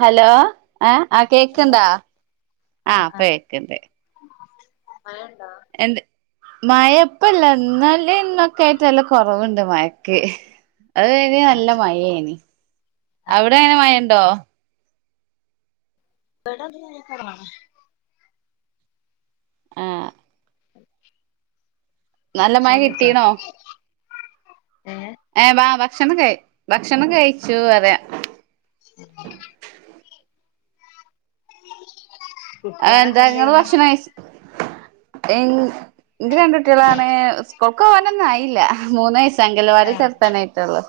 Hello ഏഹ് ആഹ് hello കേക്ക്ണ്ട ആഹ് ഇപ്പ കേക്ക്ണ്ട് മഴയുണ്ടോ? മയയിപ്പില്ല ഇന്നലെ ഇന്നൊക്കെ ആയിട്ട് നല്ല കുറവുണ്ട് മയക്ക് അത് കഴിഞ്ഞ് നല്ല ആഹ് മയയായിനി. ആഹ് അവിടെ എങ്ങനെ മയയുണ്ടോ ഇവിടാ [inaudible] പറയണ കാണാം ആഹ് നല്ല മഴ ഭക്ഷണം കഴിച്ചോ കിട്ടീണോ ഏഹ് വാ വാ ഭക്ഷണം ക ഭക്ഷണം കയിച്ചു പറയാ ഉം [inaudible] എ എന്താ കുട്ട്യാളൊക്കെ നിങ്ങള് എന്തെയ്യ്ണ് ഭക്ഷണം കയിച് എൻ ക്ക് രണ്ടു ട്ട്യാളാണ് സ്ക്കൂൾക്കോവനൊന്നു ആയില്ല മൂന്ന്യ്സ് അങ്കലവാടി ആഹ് ചേർത്താനായിട്ടൊളളു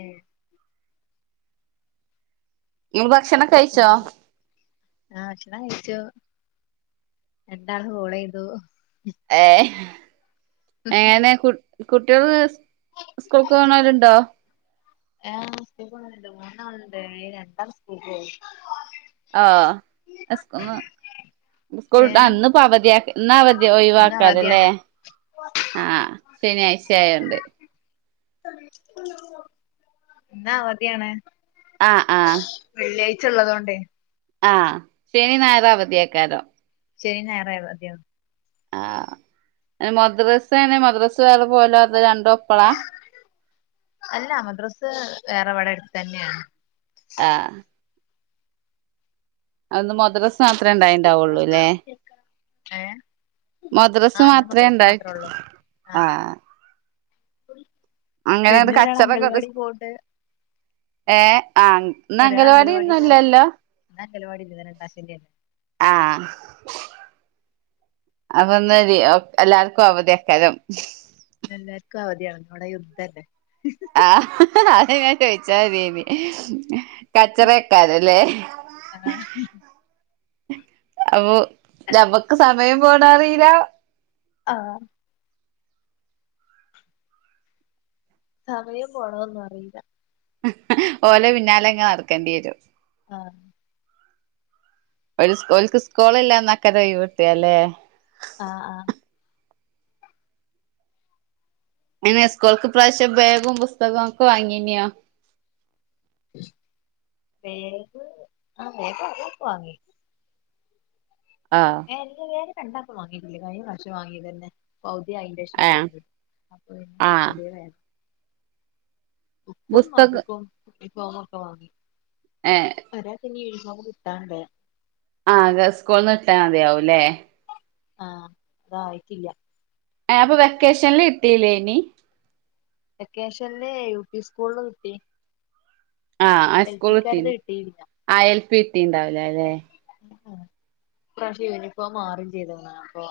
ആഹ് ഇ [unintelligible] ആ ഭക്ഷണം കഴിച്ചു രണ്ടാൾക്ക് കോളെയ്തു ഏഹ് ഏനെ കു കുട്ട്യാള് സ്കൂൾക്കോണോല്ണ്ടോ ആ സ്‌ക്കൂൾക്കോണോല്ണ്ട് മൂന്നാള്ണ്ട് അയ്ല് രണ്ടാള് സ്ക്കൂൾക്കോവും ആ സ് ഇന്ന് സ്ക്കൂൾട്ട ആ ഏഹ് ഇന്ന് പവധ്യാ ഇന്ന് അവധി ഇന്ന് ഒഴിവാക്കാരല്ലേ അവധിയാണ് ആ ആ ശനിയാഴ്ച ആയോണ്ട് ഇന്ന് അവധ്യാണ് ആ ആ ച്ചള്ളതോണ്ടെ ആ ശനി ഞായറാവത്യേക്കാരം ശനിഞായറ് അവധ്യാണ് ആ മദ്രസ ന്നെ മദ്രസ് വേറെ പോല അപ്പം രണ്ടോപ് അല്ല മദ്രസ് വേറെ വടെ അട് തന്നെണ് ആ അന്ന് മദ്രസ് മാത്രേ ഉണ്ടായിണ്ടാവുള്ളുല്ലേ ഏ ആ മദ്രസ് ഇന്ന് മാത്രേ മദ്രസ ഇണ്ടയി മാത്രേ ഉള്ളൂ ആ [inaudible] പിന്നെ ഒരാള് അങ്കൽവാടി പോൺണ്ട് ഏ ആ ഇന്നങ്കലവാടിയൊന്നുല്ലല്ലോ അങ്കലവാടില്ല ഇന്ന് രണ്ടാ ശനിയല്ലേ ആ അപ്പന്ന് ദിഒഎല്ലാർക്കു അവധേക്കാരം എല്ലാർക്കു അവധ്യാണ് ഇവടെ യുദ്ധല്ലേ ആ അത് ഞാൻ ചോയിച്ചാ വെരേനി കച്ചറ ക്കാരല്ലേ ഓ ഞമ്മക്ക് സ മയം പോണ റീല ആ സമയം പോണതൊന്നു അറീല ഓലേ പിന്നാലെ ഇങ്ങ് നടക്കേണ്ടി വരും ആ ഓല് ഓല്ക് സ്കൂള് ഇല്ലാന്നക്കരെ ഒഴിവ് കിട്ടിയെ ല്ലേ ആ ആ ഇനി സ്കൂൾക്ക് ഇപ്രാവശ്യം ബാഗും പുസ്തകവും ഒക്കെ വാങ്ങീന്യോ ബേഗ് ആ ബേഗതൊക്കെ വാങ്ങി ആഹ് എല്ലല്ലാരും രണ്ടാക്കും വാങ്ങീട്ടില്ല. കഴിഞ്ഞ പ്രാവശ്യം വാങ്ങീതന്നെ പൗ അയിൻ്റേഷം ഏഹ് വാങ്ങി. അപ്പൊ വേണം ആഹ് പുതിയത് വേണം ബുക്കും നോട്ട് പുസ്തകം ബുക്കും ഉനി ഫോമൊക്കെ വാങ്ങി ഏഹ് [unintelligible] അത് കിട്ടാണ്ടെ ആ അത് സ്കൂൾന്ന് കിട്ടാ മതിയാവുംല്ലേ ആ അതായിട്ടില്ല ആപ്പൊ വെക്കേഷൻല് കിട്ടില്ലേനി വെക്കേഷൻല് യു പി സ്കൂളിൽ കിട്ടി ആ ആ എൽ സ്കൂൾ കിട്ടി. പിക്കാരത് കിട്ടിയില്ല ആ എൽ പി കിട്ടീണ്ടാവുലെ ലേ ഇപ്രാവശ്യം യൂണിഫോം മാറേം ചെയ്തു. അപ്പൊ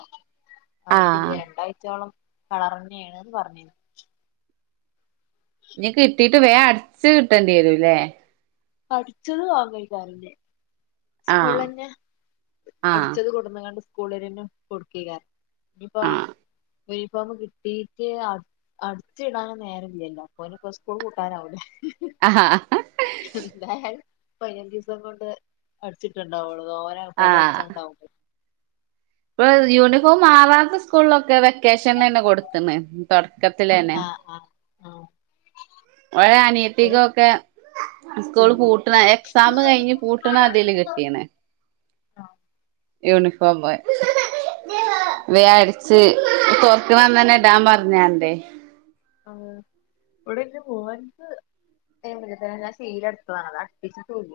ആയിട്ടില്ല. ആഹ് രണ്ടാഴ്ചയോളം കളറന്നെണ്ന്ന് പർഞ്ഞു ഇനി കിട്ടീട്ട് വേം അട്ച്ച് കിട്ടേണ്ടി വരൂല്ലേ അട്ച്ചത് വാങ്ങയ്ക്കരം സ്കൂൾ ആഹ് ലന്നെ ആഹ് അടിച്ചത് കൊട്ന്ന് ക്കാണ്ട് സ്കൂളാരന്നെ കൊട്ക്കേക്കാരം ഇൻപ്പോ ആഹ് യൂണിഫോമ് കിട്ടീട്ട് അട് അടിച്ച് ഇടാന് നേരം ഇല്ലല്ലോ. അപ്പോന് സ്കൂൾ പൂട്ടാനാവൂലേ. ആഹ് എന്തായാലും പയിനഞ്ചീസം കൊണ്ട് അടിച്ചിട്ടുണ്ടാവോളൂ ന്തോരാൾക്കാര്ടെ അടിച്ചാനുണ്ടാവൂലേ ഇപ്പ യൂണിഫോം മാറാത്ത സ്കൂളിലൊക്കെ വെക്കേ ക്കേഷൻ തന്നെ കൊടുത്തന്ന് തുടക്കത്തിലെന്നെ. ആഹ് ആഹ് ആഹ് ഒരെ ഇവരെ അനിയത്തിക്കൊക്കെ സ്കൂൾ ആഹ് പൂട്ടണ എക്സാം കഴിഞ്ഞ് പൂട്ടണ അതില് കിട്ടിയണ് യൂണിഫോമ് വേം അടിച്ച് തൊർക്ക്‌ ണന്നന്നെ ഇടാൻ പറഞ്ഞന്റെ- ആ ഇവിടെ ന്റെ മോന്ക് ഞാൻ ശീലട്തതാണ് അത് അട്പ്പിച്ചുട്ടൂല്ല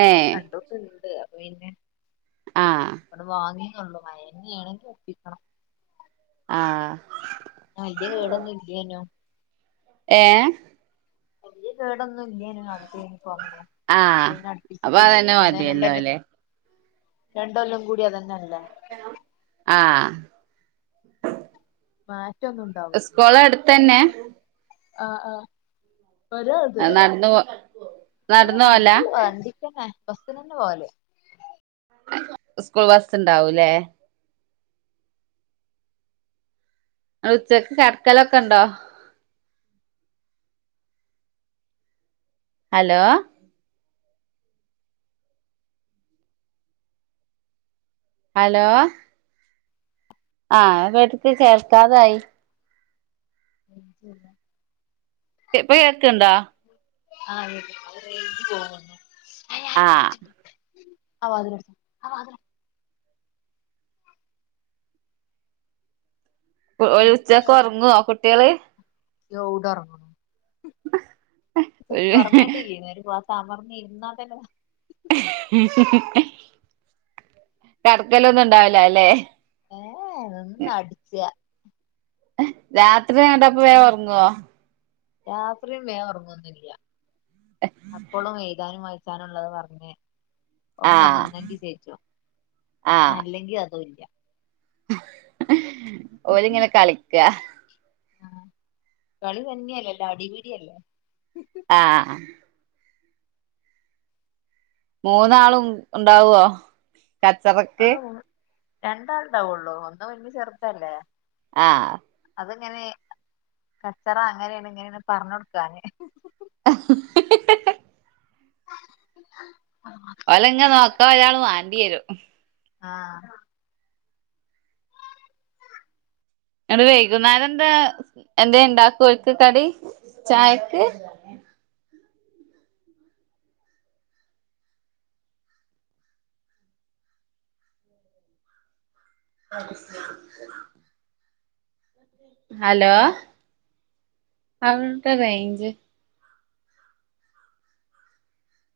ഏഹ് രണ്ടൂട്ടം ഇണ്ട് പിന്നെ ആഹ് വടെ വാങ്ങി ള്ളൂ മയന്നേണെങ്കിൽ ഒപ്പിക്കണം ആഹ് വല്യ കേടൊന്നും ഇല്യേനും ഏ വല്യ കേടൊന്നും ഇല്ല്യേനും ആദ്യത്തേന് അങ്ങനെ അപ്പൊ ആഹ് പിന്നെ അപ്പൊ അടുപ്പിച്ചിട്ടില്ലേ അതന്നെ ഇനിപ്പെത്യാലും രണ്ടൊല്ലം മതിയല്ലോല്ലേ രണ്ടൊല്ലം കൂടി അത് തന്നെണ്. ആഹ് മാ സ്കൂളടുത്തന്നെ. ആഹ് ആഹ് ഒരോത് നടന്നു പോ ഏ നടന്നു പോവലാ നടക്കല്ല വ വണ്ടിക്കന്നെ ബസ്ന ന്നെ പോവല് സ്കൂൾ ബസ്സ് ഉണ്ടാവു ലേ ങ്ങള് ഉച്ചക്ക് കടക്കലൊക്കെ ണ്ടോ? ഹലോ ഹലോ ആഹ് [unintelligible] ട്ടക്ക് കേൾക്കാതായി. ഉല്ല ഇപ്പ കേക്ക്ണ്ടാ. ആ കേക്ക് ണ്ട് ആഹ് [unintelligible] ഒരു ഉച്ചക്ക് ഒർങ്ങോ കുട്ടിയേള്. യൗ ഡ ഒറ്ങ്ങണ് ഇപ്പൊർങ്ങണ്ടില്ലേനി ഒരു [unintelligible] തമർന്ന് ഇരുന്നാതെന്നെ കടക്കലൊന്നും ഉണ്ടാവുല ലേ ഏ ഏ നിന്നടിച്ചാ രാത്രി ഏണ്ടാപ്പം വേ ഒറങ്ങോ രാത്രിം വേം ഉറങ്ങൊന്നില്ല അപ്പളും എഴുതാനും വായി ച്ചാനുള്ളത് പർഞ്ഞ് ഒപ്പം ആഹ് നിന്നെങ്കി ചെജ്ജും അല്ലെങ്കിൽ അതു ഇല്ല ഓരിങ്ങനെ കളിക്ക ആഹ കളി തന്നെയല്ലല്ല അടിപിടിയല്ലേ? ആഹ് മൂന്നാളും ഉണ്ടാവുവോ? കച്ച ആ പക്കേ രണ്ടാൾണ്ടാവുള്ളൂ ഒന്ന് വഞ്ഞ് ചെറുതല്ലേ ആഹ അത്ങ്ങനെ കച്ചറ അങ്ങനെയാണ് ഇങ്ങനെെ പറഞ്ഞ കൊടുക്കു അ ഉ ഓലങ്ങ നോക്കാ ഒരാൾ [unintelligible] രു ആഹ ഇടെ വൈകുന്നാല എന്താ എന്താ ഇണ്ടാക്കും ഒക്ക് കടി ചായക്ക് അ ഹലോ അവവിടെ റേഞ്ച്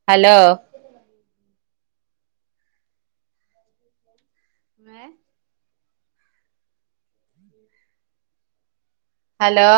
ഹലോ ഹലോ